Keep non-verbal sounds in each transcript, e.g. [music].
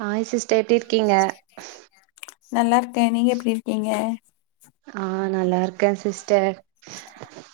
Hi sister எப்டி இருக்கீங்க? நல்லா இருக்கே நீங்க எப்படி இருக்கீங்க? ஆஹ் நல்லா இருக்கே சிஸ்டர்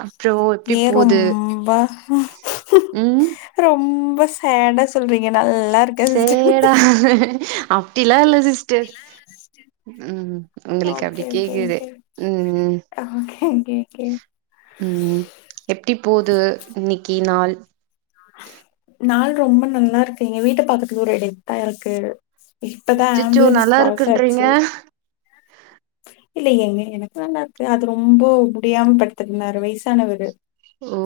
அப்றோ எப்டி ஏன் போது ரொம்ப ரொம்ப ம் ரொம்ப சேடா சொல்றீங்க நல்லா இருக்கே சிஸ்டர் சேடா அப்டிலா இல்ல உம் உம் உங்களுக்கு அப்டி ஓகே ஓகே கேக்குது ஓகே உம் உம் ஓகே ஓகே ஓகே உம் எப்டி போது இன்னிக்கி நாள் நாள் ரொம்ப நல்லாருக்கு எங்க வீட்டு பாக்கத்துல ஒரு [unintelligible] இருக்கு இப்பதா அச்சச்சோ ஆம்புலன்ஸ் நல்லா கிராஸ் இருக்குன்றீங்க இல்லைங்க இல்லைங்க எனக்குலா நல்லாருக்கு அது ரொம்ப முடியாம படுத்து‌‌ இருந்தாரு வயசானவரு ஓ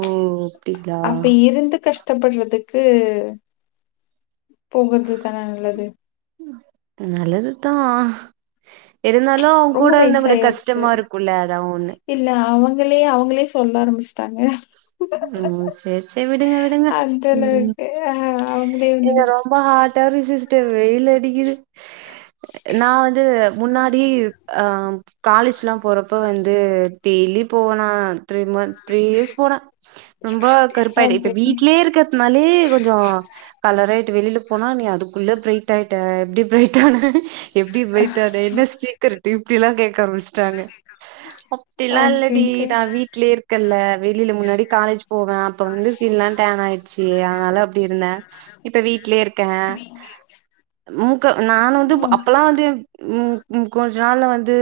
அப்டீங்களா அப்ப இருந்து கஷ்டப்படுறதுக்கு போகறது தானே நல்லது நல்லது தா இருந்தாலும் ரொம்ப அவுங்கக்கூட இருந்தங்களுக்கு வயசாயாச்சு கஷ்டமா இருக்குல்ல அதா ஒன்னு இல்ல அவங்களே அவங்களே சொல்ல ஆரம்பிச்சு ட்டாங்க ம் சேரி சேரி விடுங்க விடுங்க அந்த ம் அளவுக்கு அவுங்களே ஏங்க வந்துருச்சு ரொம்ப [unintelligible] சிஸ்டர் வெயில் அடிக்கிது நா வந்து முன்னாடி அஹ் காலேஜ்லா போறப்போ வந்து டெய்லி போவனா செரிமா த்ரீயியேர்ஸ் ரொம்ப கருப்பாய்ட்டே இப்ப ஓகே வீட்லயே இருக்கறதுனாலே கொஞ்சோ கலராயிட்டு வெளில போனா நீ அதுக்குள்ள இவ்வளோ ப்ரைட்டாயிட்டா எப்டி ப்ரைட்டானே எப்டி ப்ரைட்டான என்ன சீக்ரட்டு இப்டிலா கேக்க ஆரம்பிச்சிட்டாங்க அப்டிலா ஓகே இல்லடி ஓகே நா வீட்லயே இருக்கன்ல வெளியில முன்னாடி காலேஜ் போவே அப்ப வந்து ஸ்கின்லா டேன் ஆயிடுச்சு அதனால அப்டி இருந்தே இப்ப வீட்லயே இருக்கே ம் க்கு நா வந்து ம் அப்பல்லா வந்து ம் ம் கொஞ்ச நாள்ல வந்து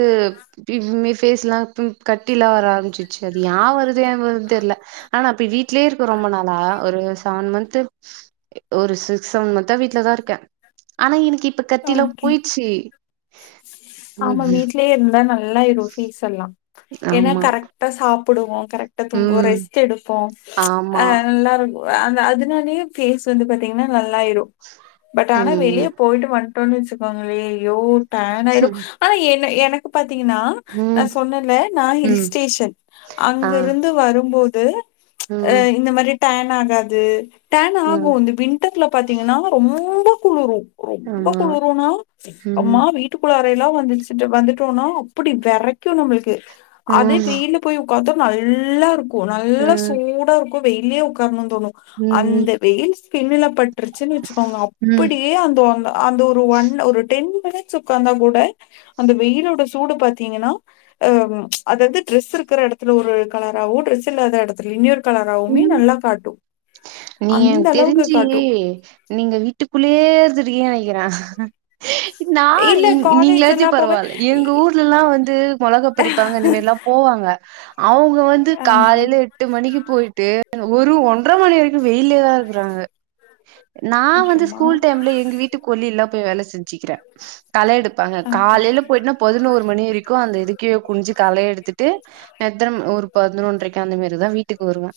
ஃபிப் ஃபேஸ்லா பிம் கட்டிலா வர ஆரம்பிச்சு ச்சரியா வருது [unintelligible] தெர்ல ஆனா அப்ப வீட்லயே இருக்கோ ரொம்ப நாளா ஒரு செவன் மன்ந்த் து ஒரு சிக் செவன் மன்த்தா வீட்ல தா இருக்கே ஆனா எனக்கு இப்ப கத்திலா ஓகே போயிச்சு ஆமா வீட்லேயே இருந்தா நா ல்லாயிரு ஃபேஸ் எல்லா ஏன்னா ஆமா. கரெக்ட்டா சாப் ப்புடுவோ கரெக்ட்டா தூங்குவோ ம். ரெஸ்ட் எடுப்போம் ப்ச் ஆமா. அஹ் நல்லா இருக் அந்த அதனாலயே ஃபேஸ் வந்து பாத்தீங்கன்னா நல் லாயிரும் பட் ஆனா வெளிய ம். போயிட்டு வந் ன்னு வச்சுக்கோங்களே ஐயோ டேனாயிரு ஆனா என்ன என் னக்கு பாத் தீங்கன்னா நா ம். சொன்னேல்ல நா ஹில் ம். ஸ்டேஷன் ஆ. அங்க இருந்து வரும்போது து ப்ச் ம். எஹ் இந்த மாரி டேன் ஆகாது டேன் ஆகு ம். இந்த வின்டர்ல பாத்தீங்கன்னா ரொம்ப ப்பு வரு ரொம்ப ஆமா. குளுருனா ம். அம்மா வீட்டுக்குள்ள ப்பயல்லா வந்துச்சுட்டு வந்துட்டோனா அப்பிடி வெரைக்கு நம்பளுக்கு அதே ம். வெயில்ல போய் உக்காந்து நல்லா இருக்கு போ நல்லா ம். சூடா இருக் கு வெயில்லயே உக்காரணுன்னு தோணு ம். அந்த வெயில் ஸ்கின்னுல பட்டுருச்சுன்னு வச்சுக்கோங்க ம். அப்பிடியே அந்த அந்த ஒரு ஒன் டென் மினிட்ஸு உக்காந்தா கூ ட அந்த வெயிலோட சூடு பாத்தீங்கன்னா அ ப்ச் அதாது டிரெஸ் இருக்குற எடத்துல ஒரு கலராவு ட்ரெஸ் இல்லாத எடத்துல இனியொரு கலராவுமே நல்லா காட்டு நீ அந்த எனக்கு அளவுக்கு தெரிஞ்சி காட்டு நீங்க வீட்டுக்குள்ளேயே இருந்துட்டீங்கனு நென க்கிற நா இல்ல நீ காலேஜ் நீங்களாச்சு எல்லா போவே பரவால்ல எங்க ஊர்லலா வந்து மொளகா பறிப்பாங்க இந்த மெரில்லா போவாங்க அவங்க வந்து ஆ காலைல எட்டு மணிக்கு போயிட்டு ஒரு ஒன்ட்ர மணி வரைக்கு வெயிலேயேதா இருக்கறாங்க நா வந்து நிமிஷமா ஸ்கூல் டைம்ல எங்க வீட்டு கொல்லை ல போயி வேல செஞ்சிக்கிறே கள எடுப்பாங்க ஓகே காலைலே ஓகே போயிட்னா பதினோரு மணி விரிக்கோ அந்த இதுக்கே குன்ஞ்சு களை எடுத்துட்டு எத்தனம் ஒரு பதினொன்டறரைக்கு அந்த மேரிதா வீட்டுக் வருவே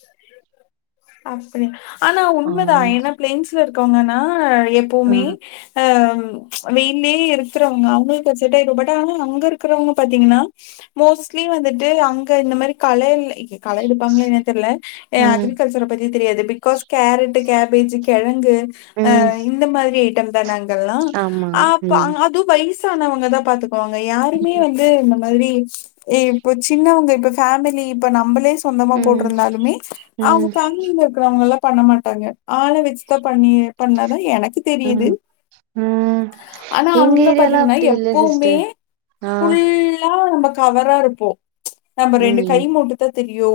அப்படி ஆனா உண்மதா ஏனா பிளைன்ஸ்ல இரு கோங்கனா எப்புமே ம். ஆம் ச்ச அந்த இன்னே இருக் கிருவங்க அவுங்குளுக்கு அது செட்டாயிடு பட் ஆனா அங்க இருக்கிறவங்க பாத்தீங்கனா மோஸ்ட்லி வந்துட்டு அங்க இந்த மாரி கள எல் [inaudible] கள எடுப்பாங்ளா எனான் தெர்லே ஏ ம். அக்ரிகல்ச்சர பத்தி தெரியாது பிக்காஸ் கேரட்டு கேபேஜு கெழ இங்கு ஆ ம். இந்த மாதிரி தம் தா நாங் கல்லா ஆமா ஆப்ப ம் அங் அது யிஸ்சானவங்கதா பாத்து போங்க யாருமே வந்து நம் மறுவுடி எ இப்ப சின்னவங்க இப்ப ஃபேமிலி இப்ப நம்பளே சொந்தமா ம் போட்டிருந்தாலுமே அவுங்க ம் ஃபேமிலிலே இருக்கிறவங்கெல்லா பண்ண மாட்டாங்க ஆள வெச்சிதா பண்ணி பண்ணாதா எனக்கு தெரியுது ம் ம் ஆனா எங்க அங்கப் ஏரியால பாத்தீங்கன்னா அப்டி இல்ல எப்பவுமே சிஸ்டர் ஆ ஃபுல்லா நம்பக் கவராருப்போ நம்ப ரெண்டு ம் கை மூட்டுத்தாத் தெரியு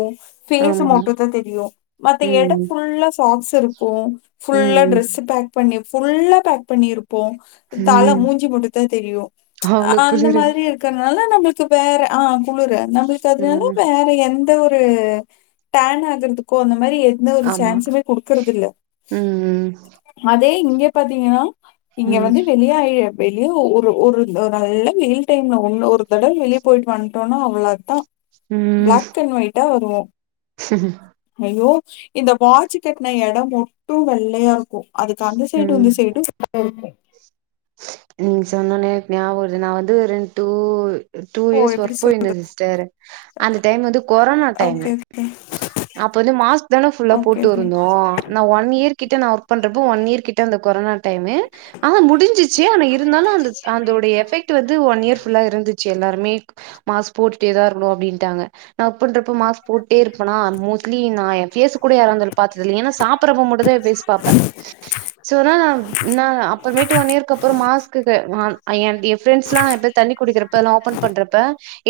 ஃபேஸு ஆமா மட்டூத்தா தெரியு மத்த ம் எடம் ஃபுல்லா சாக்ஸ் தெருப்போ ஃபுல்லா ம் ட்ரஸு பேக் பண்ணிப் ஃபுல்லா பேக் பண்ணிருப் போம் ம் தல மூஞ்சி மூட்டு த்தா தெரியு ப்ச் அவ்ளோ அந்த குளிரு மாரி இருக்கிறனால நம்மளுக்கு வேற ஆ குளுர நம்மளுக்கு அதுனால ம் வேற எந் த ஒரு டேன் ஆகுறதுக்கோ அந்த மாரி எந்த ஒரு ஆமா சான்ஸ்சுமே குடுக்கறதில்ல ம் அதே இங் ஏ பாத்தீங்கனா இங்க ம் வந்து வெளிய ஆயி வெ லியோ ஒரு ஒரு ந நல்ல வெயில் டைம்ல ஒன்னு ஒரு தடவ வெளிய போயிட்டு வந்டோனா அவ்ளோதா உம் டா வருவோ ஐய்யோ இந்த வாட்ச் கட்ன எடோ மொட்டோ வெள்ளயா ஒ அதுக்கு அந்த சைடோ ம் இந்த சைடோ ச்ச [inaudible] உம் சொன்னொன்னயே ஞாப வருது நா வந்து ரெண்டூ டூ ஓ இயர்ஸ் எப்படி ஒர்க் சொல்றது? போயிருந்த சிஸ்டர் அந்த டைம் வந்து கொரோனா டைம் ஓகே, ஓகே. அப்ப வந்து மாஸ்க் தான ஃபுல்லா ஓகே, ஓகே. போட்டுவிருந்தோ நா ஒன் இயர் கிட்ட ஒர்க் பண்றப்ப ஒன் இயர் கிட்ட அந்த கொரோனா டைம் ஆ முடிஞ்சி ச்சே ஆனா இருந்தாலூ அந்த அதோடய எஃபெக்ட் வந்து ஒன் இயர் ஃபுல்லா இருந்துச்சே எல்லாருமே மாஸ்க் போட்டுட்டேதா இருக்கணு அப்டின்டாங்க நா வொர்க் பண்றப்போ மாஸ்க் போட்டே இருப்பேனா மோஸ்ட்லி நா எ பேஸ் கூட யாரு அந்தளவு பாத்ததில்ல ஏன்னா சாப்பிடறப்ப மட்டுதா எ பேஸ் பாப்ப சோ அதனால நா என்னா அப்பமேட்டு ஒன் இயர் அதுக்கப்பறோ மாஸ்க்குக்கு நா எ பிரண்ட்ஸ்லா எப்யாது தண்ணி குடிக்கிறப்பெல்லா ஓபன் பண்றப்ப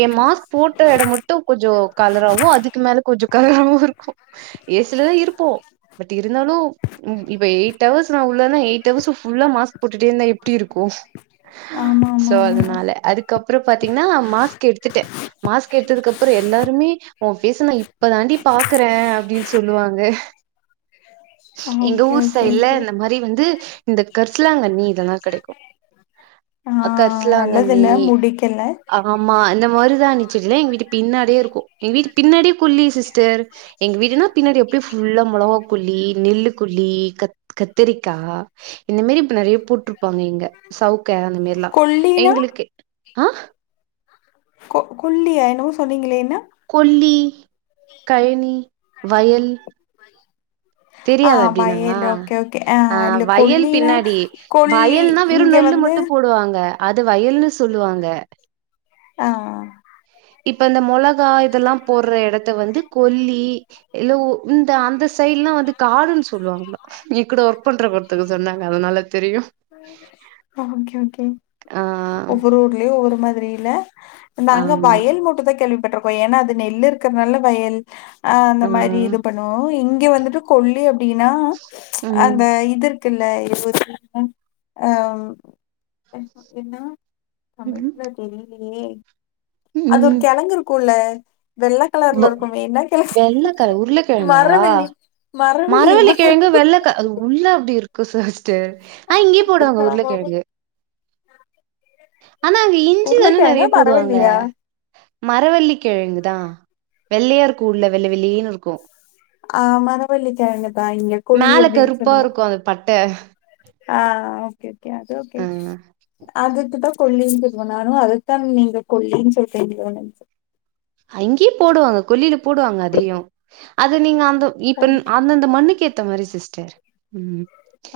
எ மாஸ்க் போட்ட எடம் மட்டு கொஞ்சோ கலராவு அதுக்கு மேல கொஞ்சோ கலராவு இருக்கு ஏ சி ல தா இருப்போ பட் இருந்தாலூ இப்ப எயிட் ஹவர்ஸ் நா உள்ளனா எயிட் ஹவர்ஸ் ஃபுல்லா மாஸ்க் போட்டுட்டே இருந்தா எப் எப்டி இருக்கு ஆமா, சோ ஆமா, ஆமா. அதனால அதுக்கப்பறோ பாத்தீங்னா மாஸ்க் எடுத்துட்ட மாஸ்க் எடுத்ததுக்கு அப்பறோ எல்லாருமே உன் பேஸ்ச நா இப்ப தாண்டி பாக்குற அப்படின்னு சொல்லுவாங்க எங்க ஓகே, ஊர் ஓகே, சைடுல ஓகே. இந்த மாரி வந்து இந்த கர்சலாங்கண்ணி இதெல்லா கெடைக்கு ஆ அ நல்லதில்ல, கர்சலாங்கண்ணி முடிக்கல. ஆமா இந்த மருதாணி செடியிலா எங்க வீட்டு பின்னாடியே இருக்கு எங்க வீட்டு பின்னாடியே குள்ளி சிஸ் டர் எங்க வீடுனா பின்னாடி அப்படியே ஃபுல்லா மொளகாப்புல்லி நெல்லுக்கு புளி கத் கத்திரி தா இந்த மாரி இப்ப நெறயா பூக்குது ப்பாங்க இங்க சவுக்க அந்த மாரிலா கொல்லினா? எங்களுக்கு ஆ கொ கொல்லியா என்னமோ சொன்னீங்களே என்ன? கொல்லி கயனி வயல் ஆ தெரியாத அப்டின்னா வயல். Okay, okay. ஆ இல்ல வயல் கொல்லினா, பின்னாடி கொல்லி வயல்னா வெறு இங்க நெல்லு வந்து மட்டு போடுவாங்க அது வயல்ன்னு சொல்லுவாங்க ஆ ஆ இப்ப இந்த மோலக் த்தா இதெல்லா போட்ற எடத் இத வந்து கொல்லி இல்ல இந்த அந்த சைடலா வந்து காடுன்னு சொல்லுவாங்க நீ கூட ஒரு லவ் பண்ற ஒருத்தவங்க் சொன்னாங்க அதனால தெரியும் ஓ ஓகே ஓகே ஆ ஒவ்வொரு ஊர்லயு ஒவ்வொரு மாரி புரியில நாங்க ஆமா வயல் மட்டு தா கேள்விப்பட்றோ இப்ப ஏனா அது நெல்லு இருக்கனால வயல் அ அந்த ஆ மாரி இது பண்ணுவோ இங்க வந்துட்டு கொல்லி அப்படின்னா ம் அந்த இது இல்ல இரு [inaudible] அஹம் என்ன ம் தமிழ்லே தெறி ஏ அது ஒரு கெழங்கு இருக்குல்ல வெள்ள கலர்ல ஒவ் இருக்குமே என்ன கெழங்கு வெள்ளக்காய் உருளக்கெழங்கா மரவள்ளி மரவள்ளி மரவெள்ளி கெழங்கு வெள்ளக் க அது உள்ள அப்டி இருக்கு குஷஜ் ஆ இங்கயே போடுவாங்க மரவள்ளி உருளகெழங்கு ஆனா அங்க இஞ்சிதானே உருளைக்கிழங்கா நெறைய போடுவாங்க மரவள்ளியா? மரவெள்ளிக்கெழங்குதா வெள்ளையா இருக்குல வெள்ள வெளேனு இருக்கு ஆ மரவெள்ளிக்கெழங்கு மேல கருப்பா இருக்கு அந்த பட்ட ஆ ஓகே ஓகே அது ஓகே ஆ அதுக்கு தா கொல்லின்னு சொல்லுவோ நானு அதத்தா நீங்க கொல்லின்னு சொல்றிங்கலோனு நினச்சே அங்கேயே போடுவாங்க கொல்லில போடுவாங்க அதையு அது நீங்க அந் து இப்ப அந்தந்த மண்ணுக்கு எத் த மாரி சிஸ்டர் உம்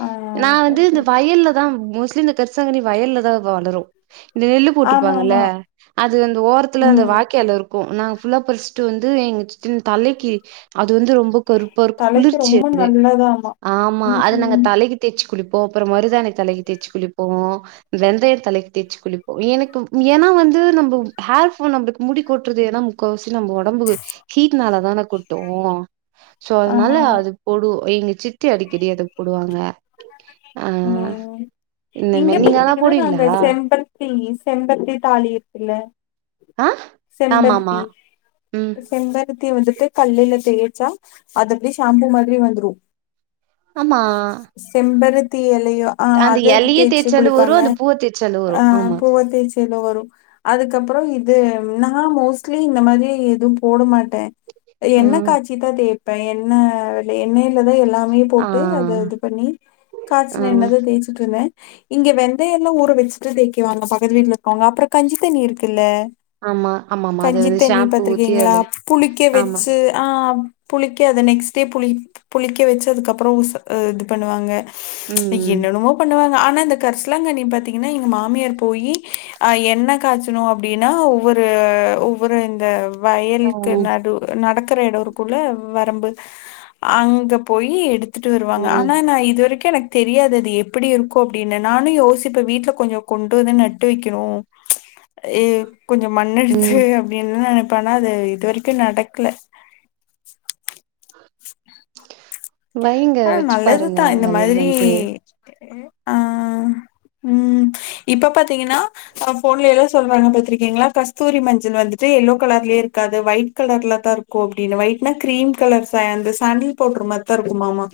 ஆ நா ஓகே வந்து ஓகே இந்த ஓகே வயல்லதா மோஸ்லி இந்த கரிசலாங்கனி வயல்லதா வளரு இந்த நெல்லு ஆமா போட்டுப்பாங்கல்ல ஆமா அது அந்த ஓரத்துல அந்த ம் வாய்க்கால இருக் கூ நாங்க ஃபுல்லா பறிச்சுட்டு வந்து எங்க சின் தலைக்கு அது வந்து ரொம் பகொருபோர்க் தலைக்கு குளிர்ச்சி ரொம்ப அது நல்லதாமா ஆமா அத நாங்க ம் தலைக்கு தேச்சு குளிப்போ அப்றோ மருதாணி தலைக் தேச்சு குளிப்போ வெந்தயோ தலைக்கு தேச்சு குளிப்போ எனக்கு ஏனா வந்து நம் ஹேர்ஃபா நமக்கு முடி கொட்டுறது ஏனா முக்காவாஸ் நம்ம ஒடம்புக்கு ஹீட்னால தான கொட்டோ சோ அதனால ஆமா ஆமா அது போடு எங்க சித்தி அடிக்கடி அதப் போடுவாங்க ஆ ம் இந்த இங்க மாரி நீங்கலாம் பாத்தீங்கனா போடுவீங்களா? நாங்க செம்பர்த் தி செம்பர்த்தி தாலி இருக்குல ஆ ஆமாமா. செம்பருத்தி ம். செம்பருத்தி வந்துட் து கல்லுல தேச்சா அது அப்டி ஷாம்பு மாத்ரி வந்துரூ ஆமா. செம்பருத் தி எல் லயூ ஆ அந்த அத இலைய தேச்சு தேய்ச்சாலும் குளிப்பாங்க வரும். அந்த பூவ தேய்ச்சாலும் ஆ வரும். ஆமா. பூவ தேச்சி எதோ வரூ அதுக்கப்றோ து நா மோஸ்ட்லி இந்த மாரி எதூம் போட மாட் டே எண்ண ம். காச்சிதா தேய்ப் பே எண்ண லே எண்ணயிலதா எல்லாத் மே ஆ. போட்டு அத இது பண்ணி ஆ. காச்சுன எண்ணதா தேச்சுட்டுருந்தே இங்க வெந்தயந்தா ஊற வெச்சுட்டு தேக்குறாங்க பக்கத்து வீட்லருக்கவுங்க அப்றோ கஞ்சித்தண்ணி இருக்குல்ல ஆமா, ஆமாமா. அது வந்து கஞ்சித்தண்ணி ஷாம்பு ஊத்தி பாத்திருக்கீங்களா அதுல புளிக்க ஆமா. வெச்சு ஆ புளிக்க அத நெக்ஸ்ட் டே புளி புளிக்க வெச்சு அதுக்கப்றோ உஸ் இது பண்ணுவாங்க ம். என்னன்னமோ பண்ணுவாங்க ஆனாத் இந்ந கர்சலாங்கண்ணி பாத்தீங்கன்னா எங்க மாமியார் போயி அ எண்ணெ காச்சனோ அப்டீனா ஒவ்வொரு ஒவ்வொரு இந்தப் ஆ. வயலுக்கு நடு நடக்கற எடோ இருக்கோல வரம்பு அங்க போய் எடுத் துட்டு வருவாங்க ம். ஆனா நா இதுவரீக் எனக்கு தெரியாது அது எப்படி இருக்கூ அப்டின்னு நானோ யோசிப்ப வீட்ல கொஞ்சோ கொண்டு வந்து நட்டு வெக்கணூ அ கொஞ்ச மண்ணெடுத்து ம். அப்டின் நெனப் ப ஆனா அது இதுவரைக்கோ நடக்கல வைங்க ஆ வச்சு பாருங்க நல்லதுதா இந்த மாதிரி வளருதான்ட்டு. ஆ ம் இப்ப பாத்தீங்கனா ச ஃபோன்ல எல்லா சொல்றாங்க பாத்திருக்கீங்களா கஸ்தூரி மஞ்சள் வந்துட்டு யெல்லோ கலர்லயே இருக்காது வைட் கலர்ல தா இருக்கோ அப்டின்னு வைட்னா க்ரீம் கலர் சாண்ட் அந்த சாண்டில் பவுடர் மாரிதா இருக்குமா ஆமா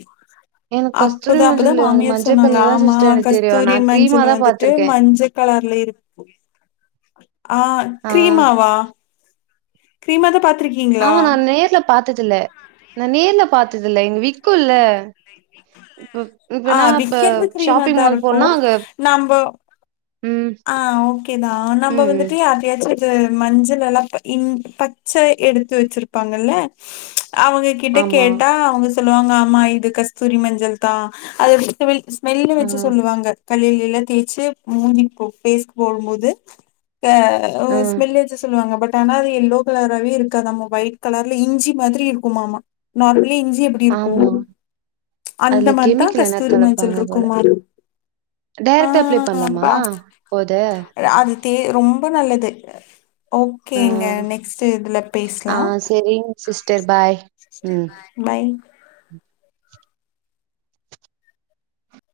எனக்கு கஸ்தூரி அப்பதா அப்பதா மஞ்சள் அந்த மாமியார் மஞ்சள் சொன்னாங்க கலர் தான் ஆமா சிஸ்டர் எனக்கு தெரியும். கஸ்தூரி நான் கிரீமா மஞ்சள் தான் வந்துட்டு பார்த்துருக்கேன். மஞ்சக் கலர்ல இருக்கும் ஆ ஆ கிரீமாவா க்ரீமா த பாத் ஆமா நா நேர்ல பாத் பாத்ததுல்ல நா நேர்ல பாத்துல்ல எங்க வீட் க்குல்ல ஆ விக்கிறது கிரீம ஷாப்பிங் தா மால் இருக்கோ போனா அங்க நாம்போ ம். ஆ ஓகேதா ம். நம்ம ம். வந்துட்டு யார்ட்யாச்சு அது மஞ்சளெலா ப இஞ் பச்ச எடுத்து வெச்சிருப்பாங்கல்ல அவுங்க கிட்ட ஆமா. கேட்டா அவுங்க சொல்லுவாங்க ஆமா இது கஸ்தூரி மஞ்சள் தா அ [unintelligible] மெல்ல ஆ. வெச்சு சொல்லுவாங்க கல்லுலேலா தேச்சு மூதி ஓ பேஸ் போடும் போது த ஆ. ஸ்மெல் வெச்சு சொல்லுவாங்க பட் அது எல்லோ கலராவே இருக்காது ஒயிட் கலர்ல இஞ்சி மாதிரி இருக்குமாமா நார்மலி இஞ்சி இஞ்சி எப்டி இருக்கோ ஆமா. அந்த அதுல மாதிரிதா கெமிக்கல் எதனா கஸ்தூரி மஞ்சள் கலப்பாங்க போல. இருக்குமா அ டைரக்ட்டா அப்ளை பண்ணலாமா? போத. அதித் தே ரொம் ரொம்ப நல்லது ஆ. ஓகேங்க நெக்ஸ்ட் இதுல ஆ பேசலா சரிங்க சிஸ்டர் பாய். ம். பை